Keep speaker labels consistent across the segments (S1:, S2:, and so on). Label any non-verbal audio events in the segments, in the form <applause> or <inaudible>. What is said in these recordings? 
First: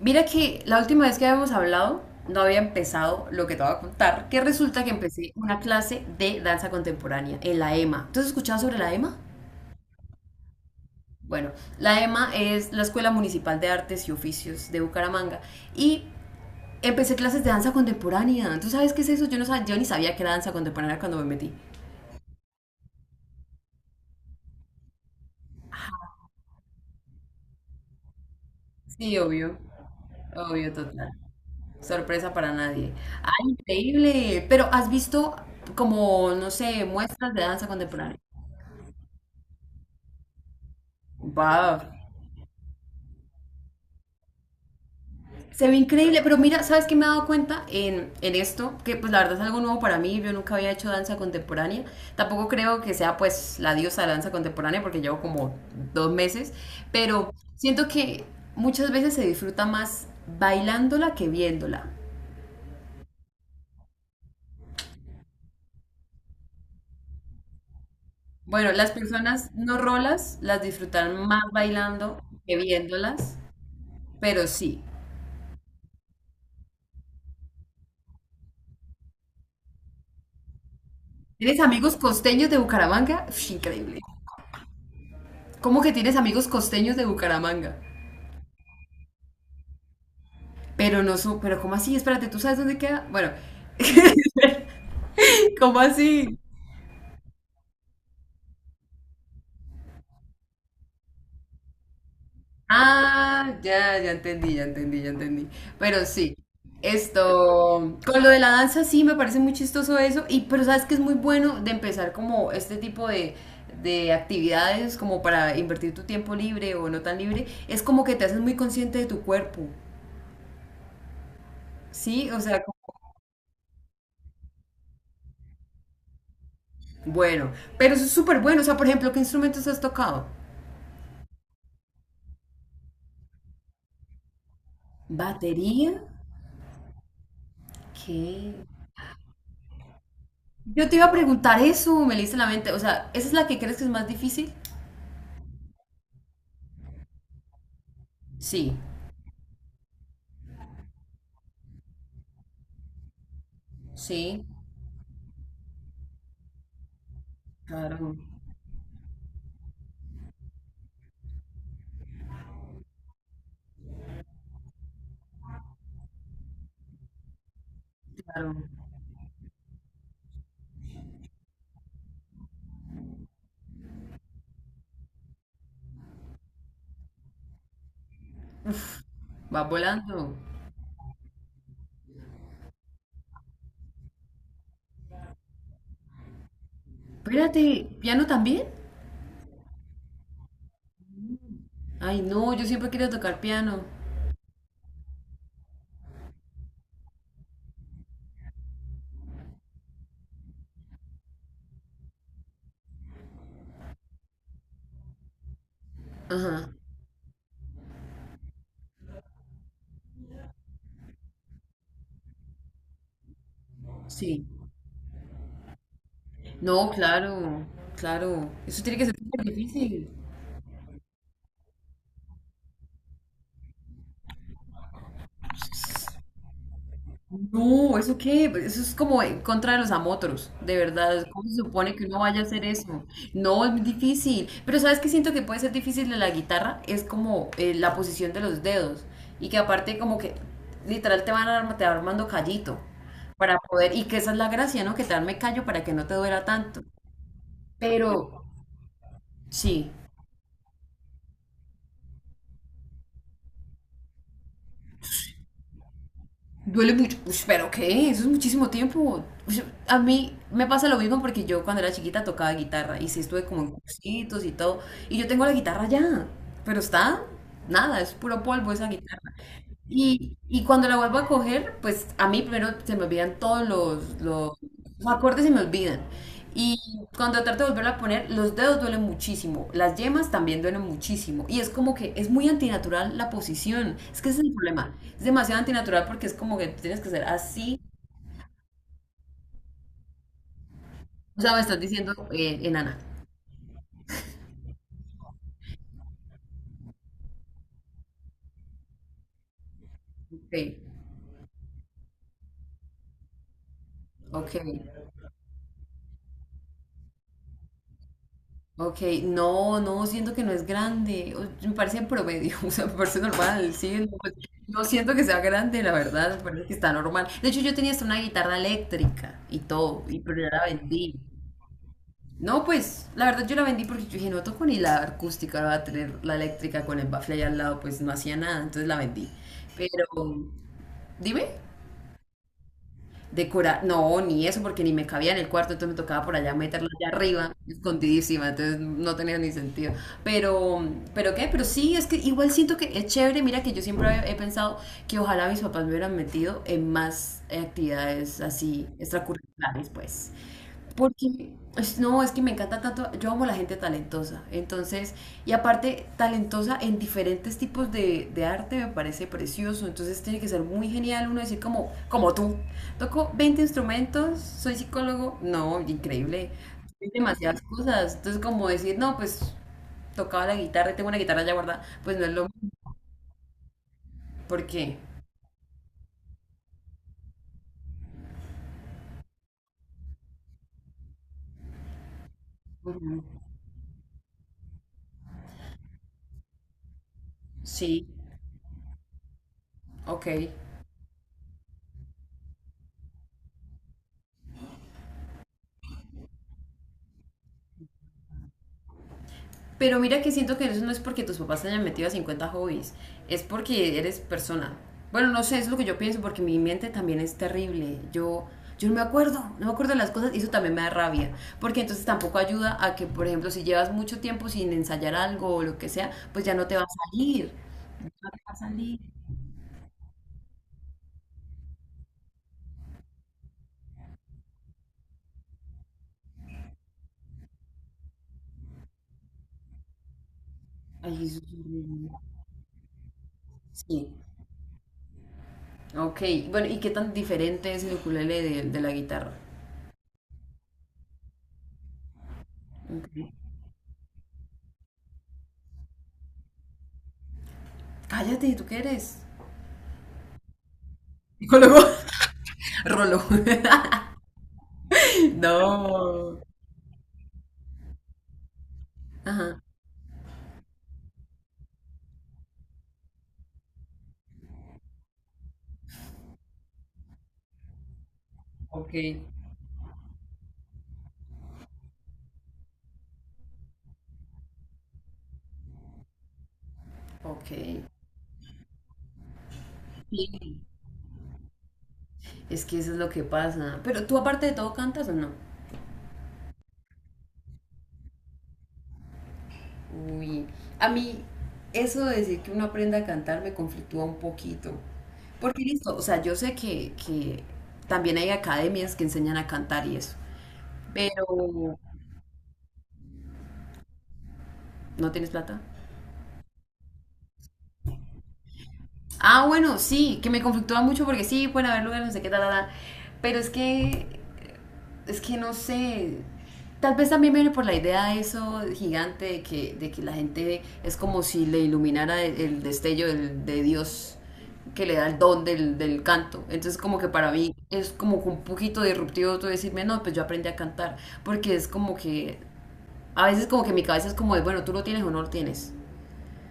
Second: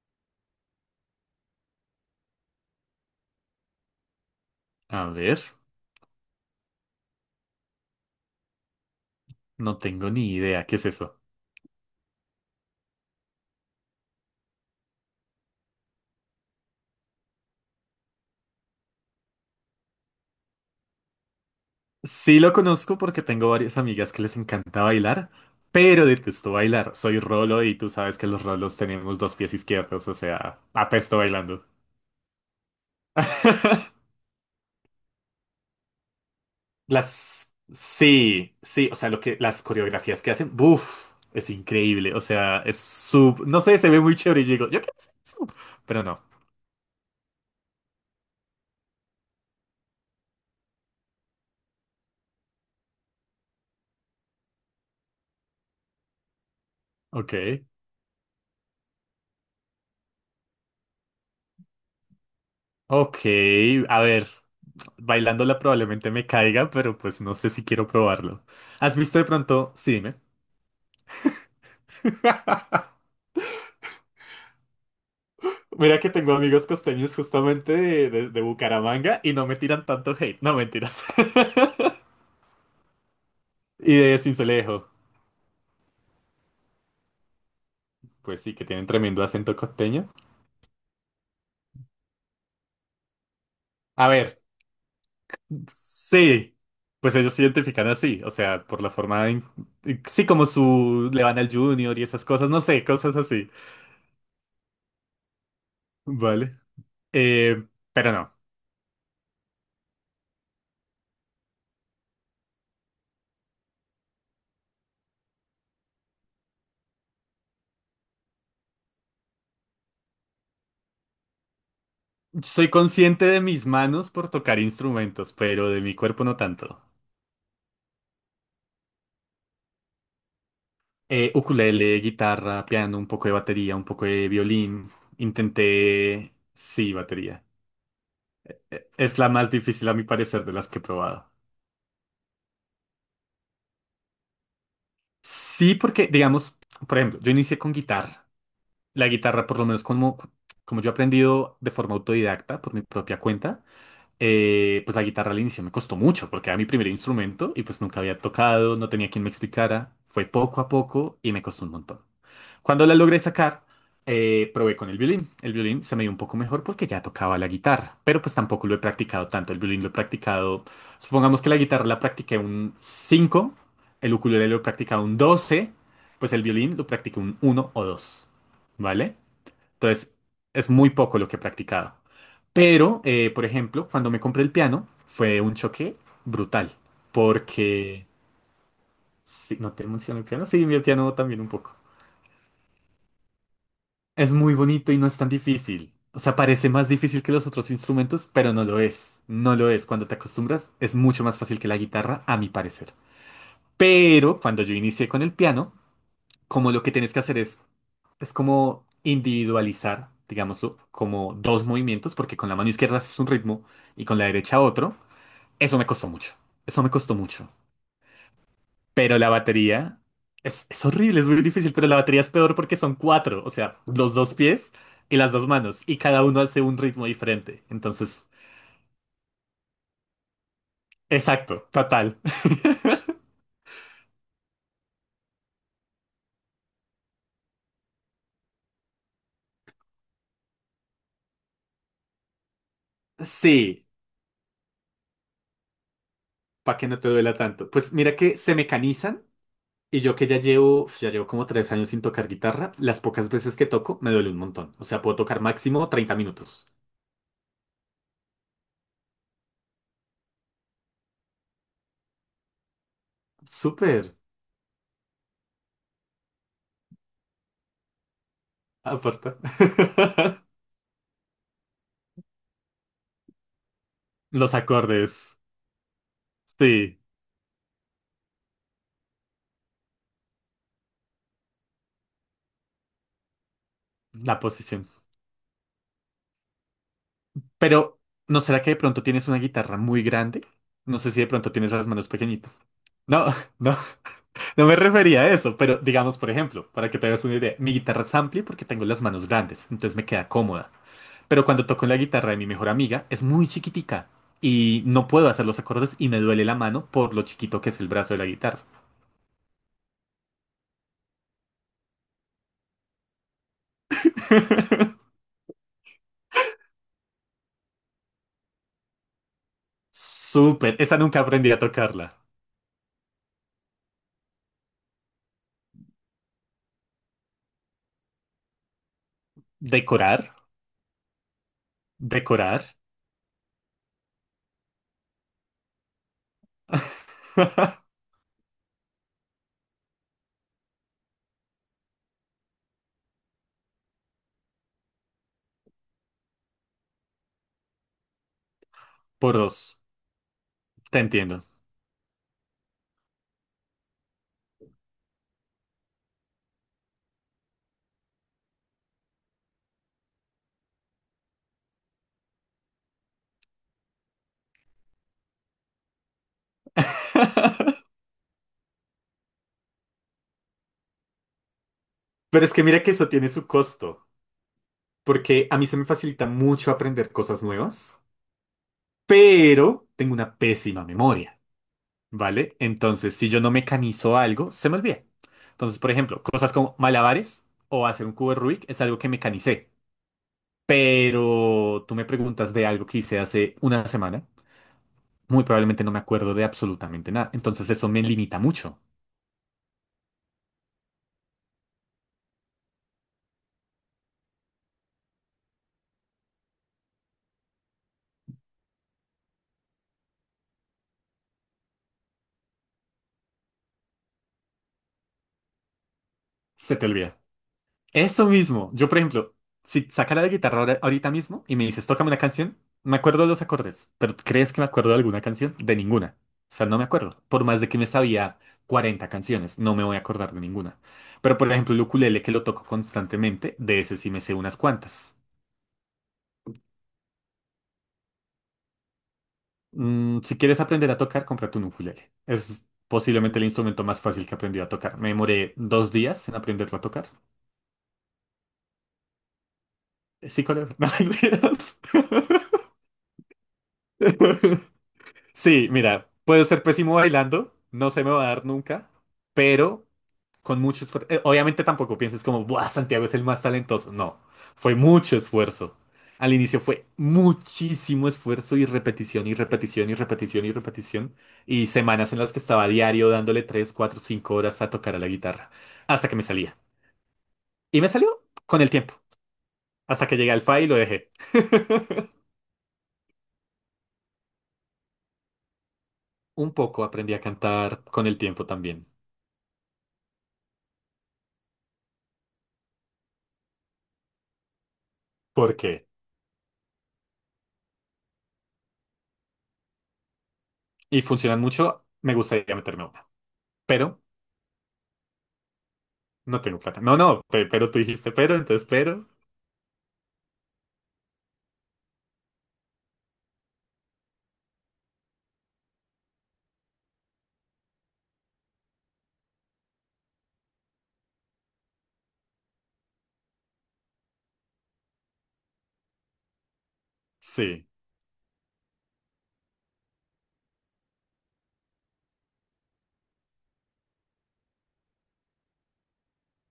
S1: Mira que la última vez que habíamos hablado, no había empezado lo que te voy a contar, que resulta que
S2: A
S1: empecé
S2: ver,
S1: una clase de danza contemporánea en la EMA. ¿Tú has escuchado sobre la EMA?
S2: no tengo ni idea, ¿qué es eso?
S1: Bueno, la EMA es la Escuela Municipal de Artes y Oficios de Bucaramanga y empecé clases de danza contemporánea. ¿Tú sabes qué es eso? Yo no sabía, yo ni sabía que era danza contemporánea cuando me metí.
S2: Sí lo conozco porque tengo varias amigas que les encanta bailar, pero detesto bailar. Soy rolo y tú sabes que los rolos
S1: Sí,
S2: tenemos dos pies
S1: obvio,
S2: izquierdos, o sea,
S1: obvio, total.
S2: apesto bailando.
S1: Sorpresa para nadie. ¡Ay,
S2: <laughs>
S1: increíble! Pero ¿has visto como, no sé, muestras de danza contemporánea?
S2: Sí, sí, o sea, las coreografías que hacen, ¡buf! Es
S1: ¡Wow!
S2: increíble, o sea, no sé, se ve muy chévere y yo digo, yo quiero hacer eso,
S1: Se ve
S2: pero
S1: increíble,
S2: no.
S1: pero mira, ¿sabes qué me he dado cuenta en esto? Que pues la verdad es algo nuevo para mí, yo nunca había hecho danza contemporánea, tampoco creo que sea pues la diosa de la danza contemporánea porque llevo como dos meses, pero
S2: Ok,
S1: siento que muchas veces se disfruta más bailándola que viéndola.
S2: ok, a ver. Bailándola probablemente me caiga, pero pues no sé si quiero probarlo.
S1: Bueno, las
S2: ¿Has visto de
S1: personas
S2: pronto?
S1: no
S2: Sí, dime.
S1: rolas las disfrutarán más bailando que
S2: <laughs>
S1: viéndolas, pero sí.
S2: Mira que tengo amigos costeños justamente de Bucaramanga y no me tiran tanto hate. No, mentiras. <laughs>
S1: ¿Tienes amigos costeños de Bucaramanga? Uf,
S2: Y
S1: increíble.
S2: de Sincelejo.
S1: ¿Cómo que tienes amigos costeños de Bucaramanga?
S2: Pues sí, que tienen tremendo acento costeño.
S1: Pero no su, pero ¿cómo así? Espérate, ¿tú sabes dónde queda? Bueno,
S2: A ver,
S1: ¿cómo así?
S2: sí. Pues ellos se identifican así, o sea, por la forma. Sí, le van al Junior y esas cosas, no sé, cosas así.
S1: Ah, ya, ya entendí, ya entendí, ya entendí. Pero sí,
S2: Vale. Eh,
S1: esto,
S2: pero
S1: con lo de
S2: no.
S1: la danza sí me parece muy chistoso eso, y pero sabes que es muy bueno de empezar como este tipo de actividades como para invertir tu tiempo libre o no tan libre, es como que te haces muy consciente de tu cuerpo, ¿sí? O sea,
S2: Soy
S1: como...
S2: consciente de mis manos por tocar instrumentos, pero de mi cuerpo no tanto.
S1: Bueno, pero eso es súper bueno, o sea, por ejemplo, ¿qué instrumentos has tocado?
S2: Ukulele, guitarra, piano, un poco de batería, un poco de violín.
S1: ¿Batería?
S2: Sí, batería.
S1: ¿Qué?
S2: Es la más difícil a mi parecer de las que he
S1: Yo te iba a
S2: probado.
S1: preguntar eso, me leíste la mente. O sea, ¿esa es la que crees que es más difícil?
S2: Sí, porque, digamos, por ejemplo, yo inicié con guitarra.
S1: Sí,
S2: La guitarra, por lo menos como, como yo he aprendido de forma autodidacta, por mi propia cuenta.
S1: sí,
S2: Pues la guitarra al inicio me costó mucho porque era mi primer instrumento y pues nunca
S1: claro,
S2: había tocado, no tenía quien me explicara. Fue poco a poco y me costó un montón. Cuando la logré sacar, probé con el violín. El violín se me dio un poco mejor porque ya tocaba la guitarra, pero pues tampoco
S1: claro.
S2: lo he practicado tanto. El violín lo he practicado, supongamos que la guitarra la practiqué un 5, el ukulele lo he practicado un 12, pues el violín lo practiqué un uno o 2, ¿vale?
S1: Va
S2: Entonces,
S1: volando.
S2: es muy poco lo que he practicado. Pero, por ejemplo, cuando me compré el piano, fue un choque brutal.
S1: Espérate,
S2: Porque...
S1: ¿piano también?
S2: Sí, ¿no te menciono el piano? Sí, mi piano también un poco.
S1: Ay, no, yo siempre quería tocar piano.
S2: Es muy bonito y no es tan difícil. O sea, parece más difícil que los otros instrumentos, pero no lo es. No lo es. Cuando te acostumbras, es mucho más fácil que la guitarra, a mi parecer. Pero cuando yo inicié con el piano,
S1: Ajá,
S2: como lo que tienes que hacer es como individualizar, digámoslo, como dos movimientos, porque con la mano izquierda haces un ritmo y con la
S1: sí.
S2: derecha otro. Eso me costó mucho. Eso me
S1: No,
S2: costó mucho.
S1: claro, claro. Eso tiene que ser
S2: Pero la
S1: súper
S2: batería
S1: difícil.
S2: es horrible, es muy difícil, pero la batería es peor porque son cuatro, o sea, los dos pies y las dos manos, y cada uno hace un ritmo diferente.
S1: No, ¿eso
S2: Entonces,
S1: qué? Pues, eso es como en contra de los amotros, de verdad. ¿Cómo se
S2: exacto,
S1: supone que
S2: total.
S1: uno vaya a hacer eso? No, es muy difícil. Pero ¿sabes qué siento que puede ser difícil de la guitarra? Es como la posición de los dedos. Y que aparte como que literal te va armando callito para
S2: Sí,
S1: poder... Y que esa es la gracia, ¿no? Que te arme callo para que no te duela
S2: para
S1: tanto.
S2: que no te duela tanto. Pues mira que
S1: Pero
S2: se mecanizan.
S1: sí.
S2: Y yo que ya llevo como 3 años sin tocar guitarra, las pocas veces que toco me duele un montón. O sea, puedo tocar máximo 30 minutos.
S1: Duele mucho. Ush, pero ¿qué? Eso es muchísimo tiempo. Ush, a mí me pasa lo mismo porque yo cuando era chiquita tocaba guitarra y sí estuve como en
S2: Súper.
S1: cursitos y todo. Y yo tengo la guitarra ya, pero está nada, es puro polvo esa
S2: Aparta.
S1: guitarra. Y,
S2: <laughs>
S1: y cuando la vuelvo a coger, pues a mí primero se me olvidan todos
S2: Los
S1: los
S2: acordes.
S1: acordes, se me olvidan. Y
S2: Sí,
S1: cuando trato de volverla a poner, los dedos duelen muchísimo, las yemas también duelen muchísimo. Y es como que es muy antinatural la posición. Es que ese
S2: la
S1: es el
S2: posición.
S1: problema. Es demasiado antinatural porque es como que tienes que ser así.
S2: Pero, ¿no será que de pronto tienes una guitarra muy grande? No sé si de
S1: O sea,
S2: pronto
S1: me
S2: tienes
S1: estás
S2: las manos
S1: diciendo
S2: pequeñitas.
S1: enana.
S2: No, <laughs> no, no me refería a eso, pero digamos, por ejemplo, para que te hagas una idea, mi guitarra es amplia porque tengo las manos grandes, entonces me queda
S1: Ok,
S2: cómoda. Pero cuando toco la guitarra de mi mejor amiga, es muy chiquitica
S1: ok.
S2: y no puedo hacer los acordes y me duele la mano por lo chiquito que es el brazo de la guitarra.
S1: Ok, no, no, siento que no es grande. O... me parece promedio, <laughs> o sea, me parece normal, sí. No, pues, no siento que sea grande, la verdad, me parece que está normal. De hecho, yo tenía hasta una guitarra eléctrica y todo, y, pero yo la
S2: Súper, esa
S1: vendí.
S2: nunca aprendí a tocarla.
S1: No, pues, la verdad yo la vendí porque yo dije, no toco ni la acústica, ahora voy a tener la eléctrica con el bafle ahí al lado, pues no hacía nada, entonces la vendí. Pero,
S2: Decorar,
S1: dime
S2: decorar,
S1: decorar, no, ni eso, porque ni me cabía en el cuarto, entonces me tocaba por allá meterla allá arriba, escondidísima, entonces no tenía ni sentido. Pero, pero qué, pero sí, es que igual siento que es chévere, mira que yo siempre he pensado que ojalá mis papás me hubieran metido en más actividades así
S2: por dos,
S1: extracurriculares, pues.
S2: te entiendo.
S1: Porque, es... no, es que me encanta tanto, yo amo la gente talentosa, entonces, y aparte talentosa en diferentes tipos de arte me parece precioso, entonces tiene que ser muy genial uno decir como, como tú, toco 20 instrumentos, soy psicólogo, no, increíble, soy
S2: <laughs>
S1: demasiadas cosas, entonces como decir, no, pues tocaba la guitarra, y tengo una guitarra ya guardada, pues no es
S2: Pero
S1: lo
S2: es que mira
S1: mismo,
S2: que eso tiene su costo,
S1: ¿por qué?
S2: porque a mí se me facilita mucho aprender cosas nuevas, pero tengo una pésima memoria, ¿vale? Entonces,
S1: Ujú,
S2: si yo no mecanizo algo, se me olvida. Entonces, por ejemplo, cosas como malabares o
S1: sí,
S2: hacer un cubo de Rubik es algo que mecanicé.
S1: ok.
S2: Pero tú me preguntas de algo que hice hace una semana. Muy probablemente no me acuerdo de absolutamente nada. Entonces eso me limita mucho.
S1: Pero mira que siento que eso no es porque tus papás te hayan metido a 50 hobbies, es porque eres persona. Bueno, no sé, es lo que yo pienso, porque mi mente también es terrible. Yo no me acuerdo, no me acuerdo de las cosas y eso también me da rabia. Porque entonces tampoco ayuda a que, por ejemplo, si llevas mucho tiempo sin ensayar algo o lo que sea, pues ya no te
S2: Se
S1: va a
S2: te olvida.
S1: salir. No te
S2: Eso
S1: va a
S2: mismo. Yo, por
S1: salir.
S2: ejemplo, si sacara la guitarra ahorita mismo y me dices, tócame una canción, me acuerdo de los acordes. Pero ¿tú crees que me acuerdo de alguna canción? De ninguna. O sea, no me acuerdo. Por más de que me sabía 40 canciones, no me voy a acordar de ninguna.
S1: Ay, eso
S2: Pero, por
S1: es
S2: ejemplo, el
S1: horrible.
S2: ukulele que lo toco constantemente, de ese
S1: Sí.
S2: sí me sé unas cuantas.
S1: Ok, bueno, ¿y qué tan diferente es el ukulele de la guitarra?
S2: Si quieres aprender a tocar, cómprate un ukulele. Es
S1: Ok.
S2: posiblemente el instrumento más fácil que aprendí a tocar. Me demoré 2 días en aprenderlo a tocar.
S1: Cállate, ¿tú qué eres?
S2: Sí, colega. <laughs> No, mentiras.
S1: Psicólogo. <laughs> Rolo. <laughs>
S2: <laughs> Sí, mira,
S1: No.
S2: puedo ser pésimo bailando, no se me va a dar nunca,
S1: Ajá.
S2: pero con mucho esfuerzo. Obviamente tampoco pienses como, buah, Santiago es el más talentoso. No, fue mucho esfuerzo. Al inicio fue muchísimo esfuerzo y
S1: Ok.
S2: repetición y repetición y repetición y repetición. Y semanas en las que estaba diario dándole 3 4 5 horas a tocar a la guitarra. Hasta que me salía.
S1: Ok.
S2: Y me salió con el tiempo. Hasta que llegué al
S1: Sí,
S2: fa y lo dejé. <laughs>
S1: es que eso es lo que pasa. Pero tú aparte de todo ¿cantas o no?
S2: Un poco aprendí a cantar con el tiempo también.
S1: Uy. A mí eso de decir que uno aprenda a cantar me conflictúa un poquito.
S2: ¿Por
S1: Porque
S2: qué?
S1: listo, o sea, yo sé que también hay academias que enseñan a cantar y eso.
S2: Y
S1: Pero
S2: funcionan mucho, me gustaría meterme a una. Pero
S1: ¿no tienes plata?
S2: no tengo plata. No, no, pero tú dijiste pero, entonces pero.
S1: Ah, bueno, sí, que me conflictúa mucho porque sí, pueden haber lugares, no sé qué, tal, tal, pero es que no sé, tal vez también viene por la idea de eso gigante de que la gente es como si le iluminara el destello del... de Dios que le da el don del canto. Entonces como que para mí
S2: Sí,
S1: es como que un poquito disruptivo tú decirme, no, pues yo aprendí a cantar, porque es como que, a veces como que mi cabeza es como de, bueno, tú lo tienes o no lo tienes.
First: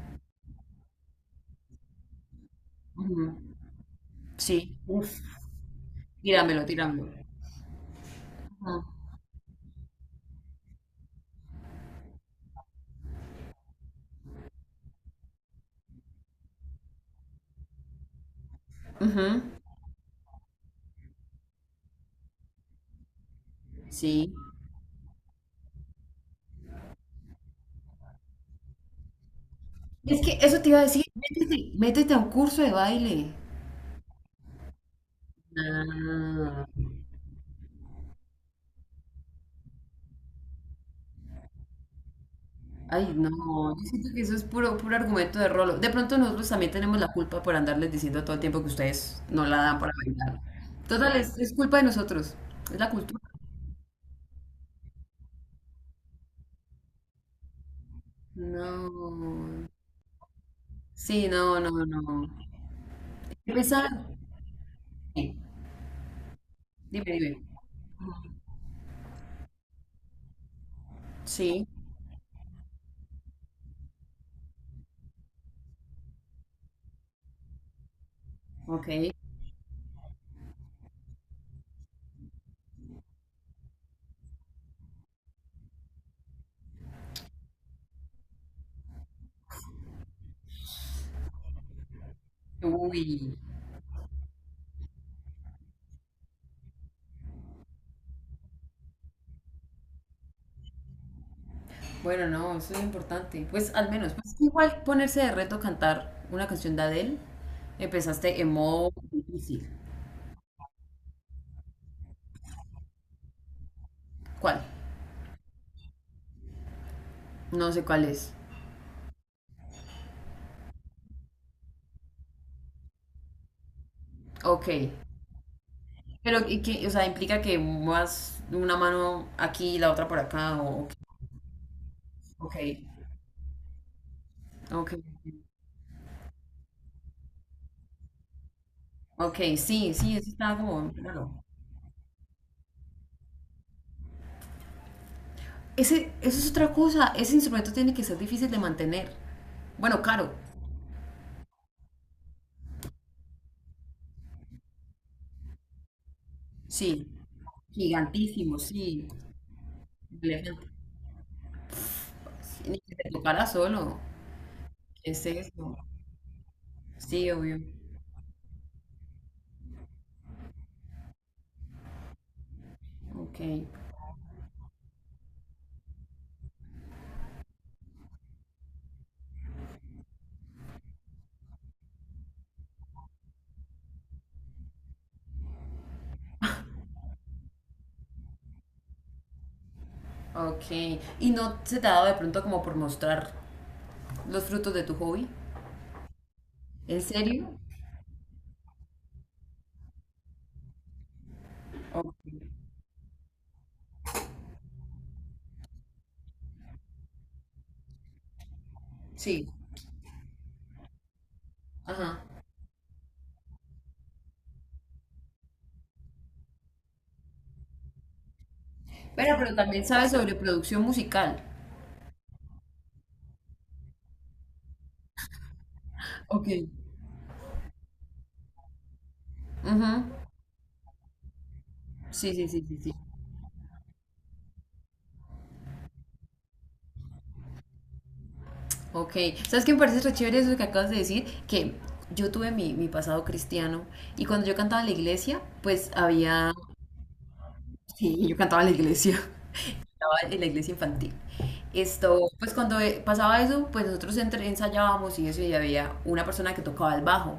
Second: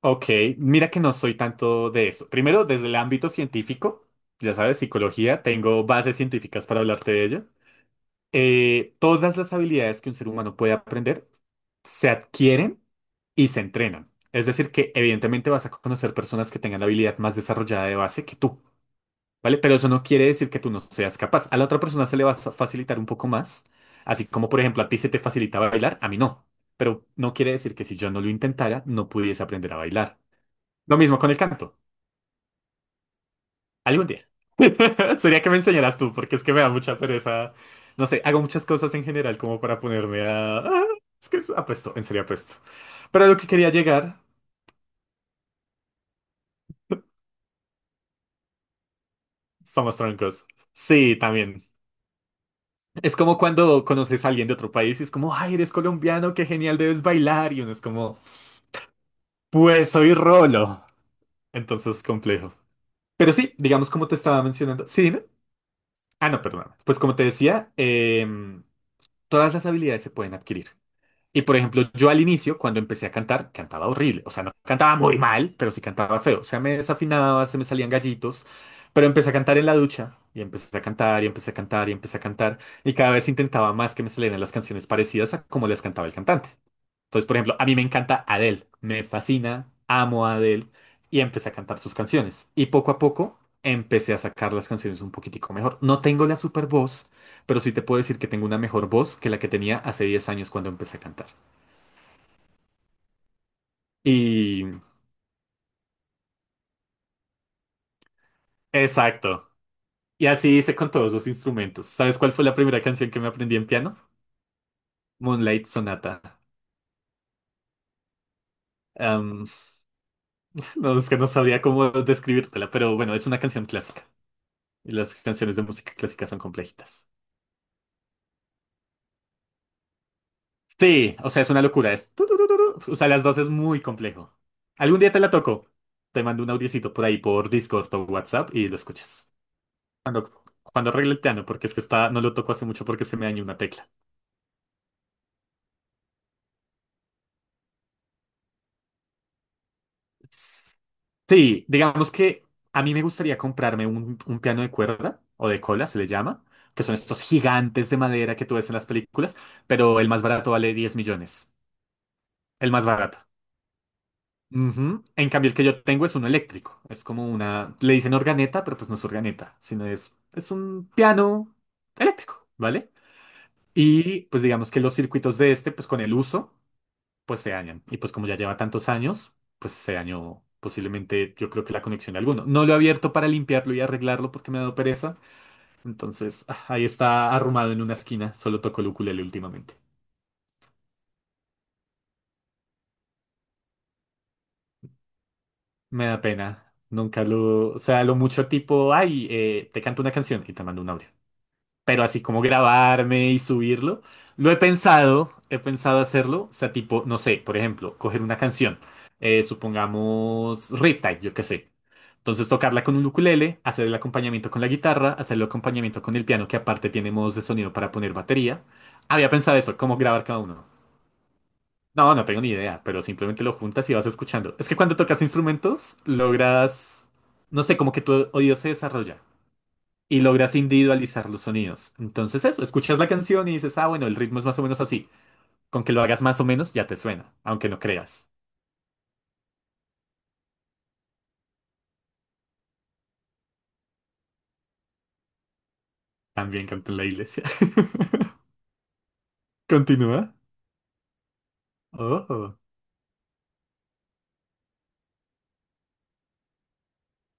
S2: ok. Mira que no soy tanto de eso. Primero, desde el ámbito
S1: Ujú,
S2: científico, ya
S1: sí,
S2: sabes,
S1: uf.
S2: psicología, tengo bases
S1: Tíramelo,
S2: científicas para
S1: tíramelo.
S2: hablarte de ello.
S1: Ujú.
S2: Todas las habilidades que un ser humano puede aprender se adquieren y se entrenan. Es decir, que evidentemente vas a conocer personas que tengan la habilidad más desarrollada de base que tú,
S1: Ujú,
S2: ¿vale? Pero eso no quiere decir que tú no seas capaz. A la otra persona se le va a facilitar un poco más, así
S1: sí.
S2: como por ejemplo a ti se te facilita bailar, a mí no. Pero no quiere decir que si yo no lo intentara, no pudiese aprender a bailar.
S1: Es que eso te iba a
S2: Lo
S1: decir,
S2: mismo con el
S1: métete,
S2: canto.
S1: métete a un curso de baile.
S2: Algún día. <laughs> Sería que me enseñaras tú, porque es que me
S1: Ah,
S2: da mucha pereza. No sé, hago muchas cosas en general como para ponerme a... es que apuesto, en serio apuesto.
S1: ay,
S2: Pero a
S1: no,
S2: lo que quería
S1: yo siento que
S2: llegar,
S1: eso es puro, puro argumento de rolo. De pronto nosotros también tenemos la culpa por andarles diciendo todo el tiempo que ustedes no la dan para
S2: somos
S1: bailar.
S2: troncos.
S1: Total,
S2: Sí,
S1: es
S2: también.
S1: culpa de nosotros, es la
S2: Es
S1: cultura.
S2: como cuando conoces a alguien de otro país y es como, ay, eres colombiano, qué genial, debes bailar. Y uno es como,
S1: No,
S2: pues soy rolo.
S1: sí, no, no,
S2: Entonces,
S1: no.
S2: complejo. Pero sí,
S1: Empezar.
S2: digamos como te estaba mencionando. Sí, dime.
S1: Sí,
S2: Ah, no, perdón. Pues
S1: dime,
S2: como te
S1: dime.
S2: decía, todas las habilidades se pueden adquirir. Y por
S1: Sí,
S2: ejemplo, yo al inicio, cuando empecé a cantar, cantaba horrible. O sea, no cantaba muy mal, pero sí cantaba feo. O sea, me desafinaba, se me salían gallitos.
S1: ok.
S2: Pero empecé a cantar en la ducha. Y empecé a cantar, y empecé a cantar, y empecé a cantar. Y cada vez intentaba más que me salieran las canciones parecidas a como las cantaba el cantante. Entonces, por ejemplo, a mí me encanta Adele. Me fascina, amo a Adele. Y empecé a cantar sus canciones. Y poco a
S1: Uy.
S2: poco empecé a sacar las canciones un poquitico mejor. No tengo la super voz, pero sí te puedo decir que tengo una mejor voz que la que tenía hace 10 años cuando empecé a cantar.
S1: Bueno, no, eso es importante. Pues al menos, pues
S2: Y...
S1: igual ponerse de reto cantar una canción de Adele. Empezaste en modo
S2: Exacto.
S1: difícil.
S2: Y así hice con todos los instrumentos. ¿Sabes cuál fue la primera canción que me aprendí en piano?
S1: ¿Cuál?
S2: Moonlight Sonata.
S1: No sé cuál es.
S2: Am, <laughs> no, es que no sabría cómo describírtela, pero bueno, es una canción clásica.
S1: Ok.
S2: Y las canciones de música clásica son
S1: Pero, ¿y qué? O sea,
S2: complejitas.
S1: implica que muevas una mano aquí y la otra por acá. O,
S2: Sí, o sea, es una locura. Es...
S1: ok.
S2: turururu. O sea, las dos es muy complejo.
S1: Ok.
S2: Algún día te la toco. Te mando un audiocito por ahí por Discord o WhatsApp y lo escuchas.
S1: Ok. Sí, sí, eso
S2: Cuando,
S1: está
S2: cuando
S1: como
S2: arregle el
S1: raro.
S2: piano, porque es que está, no lo toco hace mucho porque se me dañó una tecla.
S1: Ese, eso es otra cosa. Ese instrumento tiene que ser difícil de mantener. Bueno, caro.
S2: Sí, digamos que a mí me gustaría comprarme un piano de cuerda o de cola, se le llama, que son
S1: Sí.
S2: estos gigantes de madera que tú
S1: Gigantísimo,
S2: ves en las
S1: sí.
S2: películas, pero el más
S1: Elefante.
S2: barato vale 10 millones. El
S1: Ni
S2: más
S1: que te
S2: barato.
S1: tocara solo.
S2: Ujú.
S1: Es
S2: En cambio, el que
S1: eso,
S2: yo tengo es uno eléctrico. Es como
S1: sí, obvio.
S2: una, le dicen organeta, pero pues no es organeta, sino es un piano eléctrico, ¿vale?
S1: Ok,
S2: Y pues digamos que los circuitos de este, pues con el uso, pues se dañan. Y pues como ya lleva tantos años, pues se dañó posiblemente, yo creo que la conexión de alguno. No lo he abierto para limpiarlo y arreglarlo porque me ha dado pereza. Entonces, ahí está arrumado en una esquina. Solo toco el ukulele últimamente.
S1: ok. ¿Y no se te ha dado de pronto como por mostrar los frutos de tu hobby?
S2: Me da pena.
S1: ¿En
S2: Nunca
S1: serio?
S2: lo... O sea, lo mucho tipo, ay, te canto una canción y te mando un audio. Pero así
S1: Ok,
S2: como grabarme y subirlo. Lo he pensado hacerlo, o sea, tipo, no sé, por ejemplo, coger una canción,
S1: sí,
S2: supongamos Riptide, yo qué sé.
S1: ajá.
S2: Entonces tocarla con un ukulele, hacer el acompañamiento con la guitarra, hacer el acompañamiento con el piano, que aparte tiene modos de sonido para poner batería. Había
S1: Pero
S2: pensado eso,
S1: también
S2: cómo
S1: sabes
S2: grabar
S1: sobre
S2: cada uno.
S1: producción musical.
S2: No, no tengo ni idea, pero simplemente lo juntas y vas escuchando. Es que cuando tocas instrumentos,
S1: Ok.
S2: logras, no sé, como que tu oído se desarrolla
S1: Ujú.
S2: y logras individualizar los sonidos.
S1: Sí,
S2: Entonces
S1: sí, sí,
S2: eso,
S1: sí, sí.
S2: escuchas la canción y dices, ah, bueno, el ritmo es más o menos así. Con que lo hagas más o menos ya te suena, aunque no creas.
S1: Ok. ¿Sabes qué me parece re chévere eso que acabas de decir? Que yo tuve mi pasado cristiano y cuando yo cantaba en la iglesia, pues había
S2: También canto en la iglesia.
S1: sí, yo cantaba en la iglesia,
S2: <laughs>
S1: <laughs> cantaba
S2: Continúa.
S1: en la iglesia infantil. Esto, pues
S2: Oh,
S1: cuando pasaba eso, pues nosotros ensayábamos y eso, y había una persona que tocaba el bajo.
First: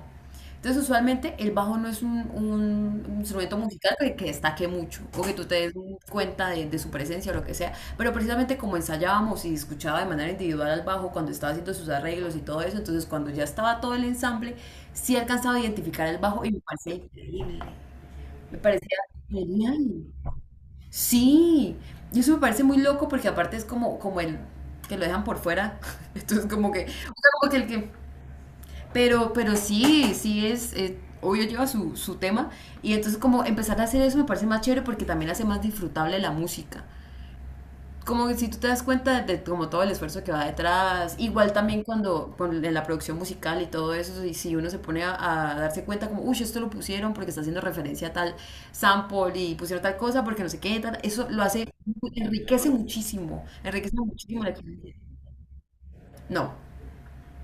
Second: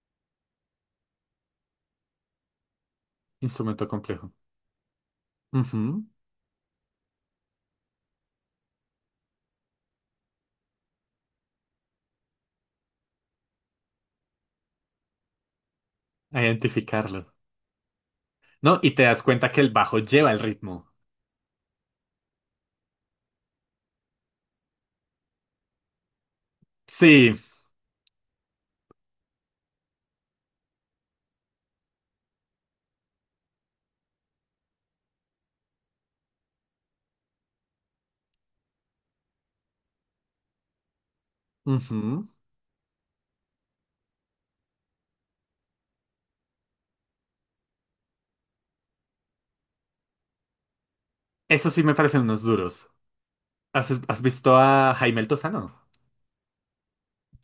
S1: Entonces, usualmente el bajo no es un instrumento
S2: instrumento
S1: musical que
S2: complejo.
S1: destaque mucho, o que tú te des
S2: Ujú.
S1: cuenta de su presencia o lo que sea, pero precisamente como ensayábamos y escuchaba de manera individual al bajo cuando estaba haciendo sus arreglos y todo eso, entonces cuando ya estaba todo el ensamble, sí alcanzaba a identificar el
S2: A
S1: bajo y me parecía
S2: identificarlo.
S1: increíble, me
S2: No, y
S1: parecía
S2: te das cuenta que el
S1: genial.
S2: bajo lleva el ritmo.
S1: Sí, y eso me parece muy loco porque aparte es como, como el que lo dejan por fuera. <laughs> Entonces como que, o sea,
S2: Sí.
S1: como que el que... pero sí, sí es, obvio lleva su, su tema. Y entonces como empezar a hacer eso me parece más chévere porque también hace más disfrutable la música como que si tú te das cuenta de como todo el esfuerzo que va detrás, igual también
S2: Ujú.
S1: cuando en la producción musical y todo eso, y si uno se pone a darse cuenta como, uy, esto lo pusieron porque está haciendo referencia a tal sample y pusieron tal cosa porque no sé qué, tal", eso lo hace,
S2: Eso sí me parecen unos duros. ¿Has,
S1: enriquece
S2: has
S1: muchísimo la
S2: visto a
S1: experiencia.
S2: Jaime El Tozano?
S1: No.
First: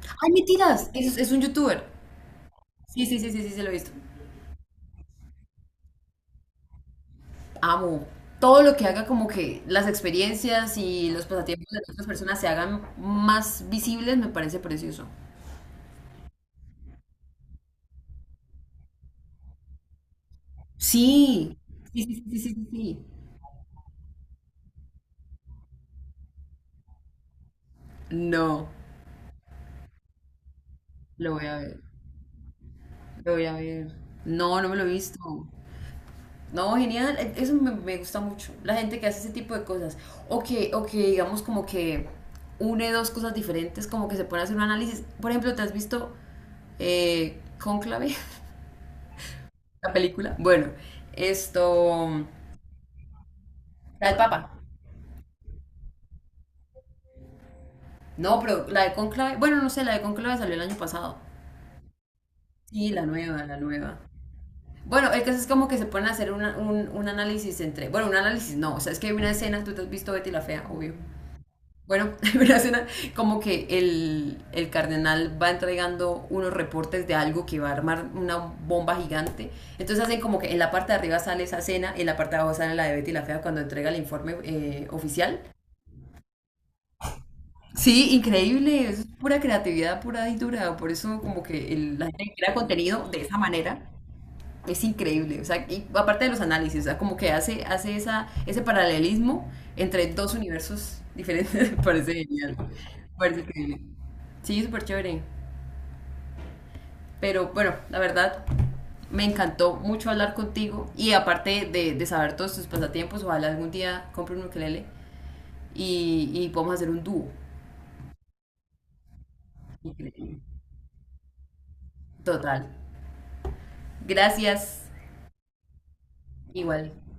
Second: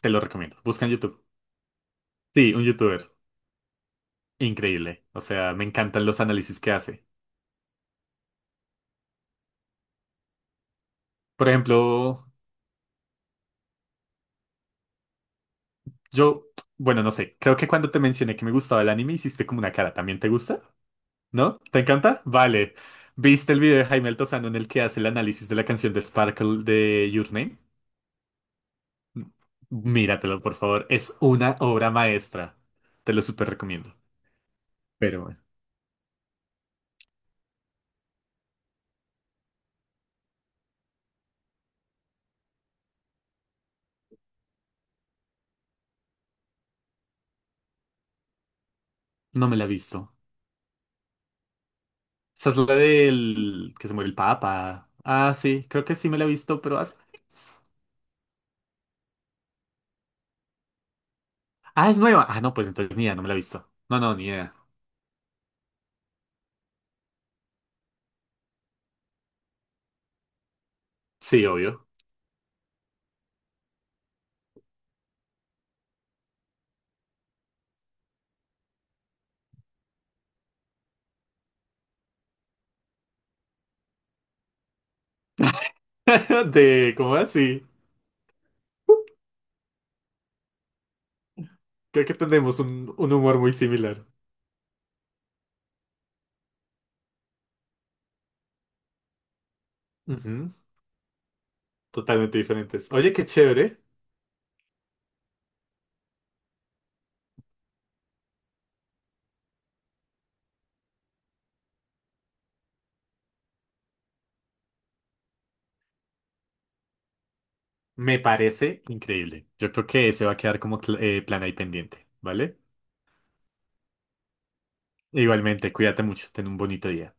S2: Te lo
S1: ¡Ay,
S2: recomiendo. Busca
S1: mentiras!
S2: en YouTube.
S1: Es un youtuber.
S2: Sí, un
S1: Sí,
S2: youtuber.
S1: sí, sí, sí, sí, se lo he visto.
S2: Increíble. O sea, me encantan los análisis que hace.
S1: Amo. Todo lo que haga como que las experiencias y los
S2: Por
S1: pasatiempos de otras
S2: ejemplo,
S1: personas se hagan más visibles me parece precioso.
S2: yo, bueno, no sé, creo que cuando te mencioné que me gustaba el anime hiciste como una cara. ¿También te gusta?
S1: Sí,
S2: ¿No? ¿Te
S1: sí, sí,
S2: encanta?
S1: sí, sí, sí,
S2: Vale.
S1: sí.
S2: ¿Viste el video de Jaime Altozano en el que hace el análisis de la canción de Sparkle de Your Name?
S1: No,
S2: Míratelo, por favor. Es
S1: lo voy a
S2: una
S1: ver,
S2: obra maestra. Te lo
S1: lo voy
S2: súper
S1: a ver.
S2: recomiendo.
S1: No, no me lo he
S2: Pero bueno,
S1: visto. No, genial, e... eso me, me gusta mucho. La gente que hace ese tipo de cosas. O que digamos como que une dos cosas diferentes, como que se pone a hacer un análisis. Por ejemplo, ¿te has visto Cónclave? <laughs>
S2: no me la he
S1: La
S2: visto.
S1: película. Bueno, esto...
S2: Esa es la del que se
S1: La
S2: muere el
S1: del Papa.
S2: Papa. Ah, sí, creo que sí me la he visto, pero hace...
S1: No, pero la de Cónclave... Bueno, no sé, la de Cónclave salió el año pasado.
S2: Ah, es nueva. Ah, no, pues
S1: Sí,
S2: entonces ni
S1: la
S2: idea, no me la he
S1: nueva, la
S2: visto.
S1: nueva.
S2: No, no, ni idea.
S1: Bueno, el caso es como que se ponen a hacer un análisis entre. Bueno, un análisis no. O sea, es que hay una escena, tú te has visto Betty la Fea, obvio.
S2: Sí, obvio.
S1: Bueno, <laughs> hay una escena como que el cardenal va entregando unos reportes de algo que va a armar una bomba gigante. Entonces hacen como que en la parte de arriba sale esa escena, en la parte de abajo sale la de Betty la Fea cuando entrega el informe oficial.
S2: <laughs> De, ¿cómo así?
S1: Sí, increíble, eso es pura creatividad pura y dura. Por eso como que la
S2: Creo que
S1: gente crea
S2: tenemos un,
S1: contenido
S2: un
S1: de esa
S2: humor muy
S1: manera.
S2: similar.
S1: Es increíble, o sea, y aparte de los análisis, o sea, como que hace, hace esa, ese paralelismo entre dos
S2: Ujú.
S1: universos diferentes, <laughs> me parece
S2: Totalmente
S1: genial, me
S2: diferentes. Oye, qué
S1: parece
S2: chévere.
S1: increíble. Sí, súper chévere, pero bueno, la verdad, me encantó mucho hablar contigo y aparte de saber todos tus pasatiempos, ojalá algún día compre un ukelele y podamos hacer un dúo.
S2: Me parece increíble. Yo creo que se va a
S1: Increíble.
S2: quedar como plan ahí pendiente, ¿vale?
S1: Total. Gracias.
S2: Igualmente, cuídate mucho. Ten un bonito
S1: Igual.
S2: día.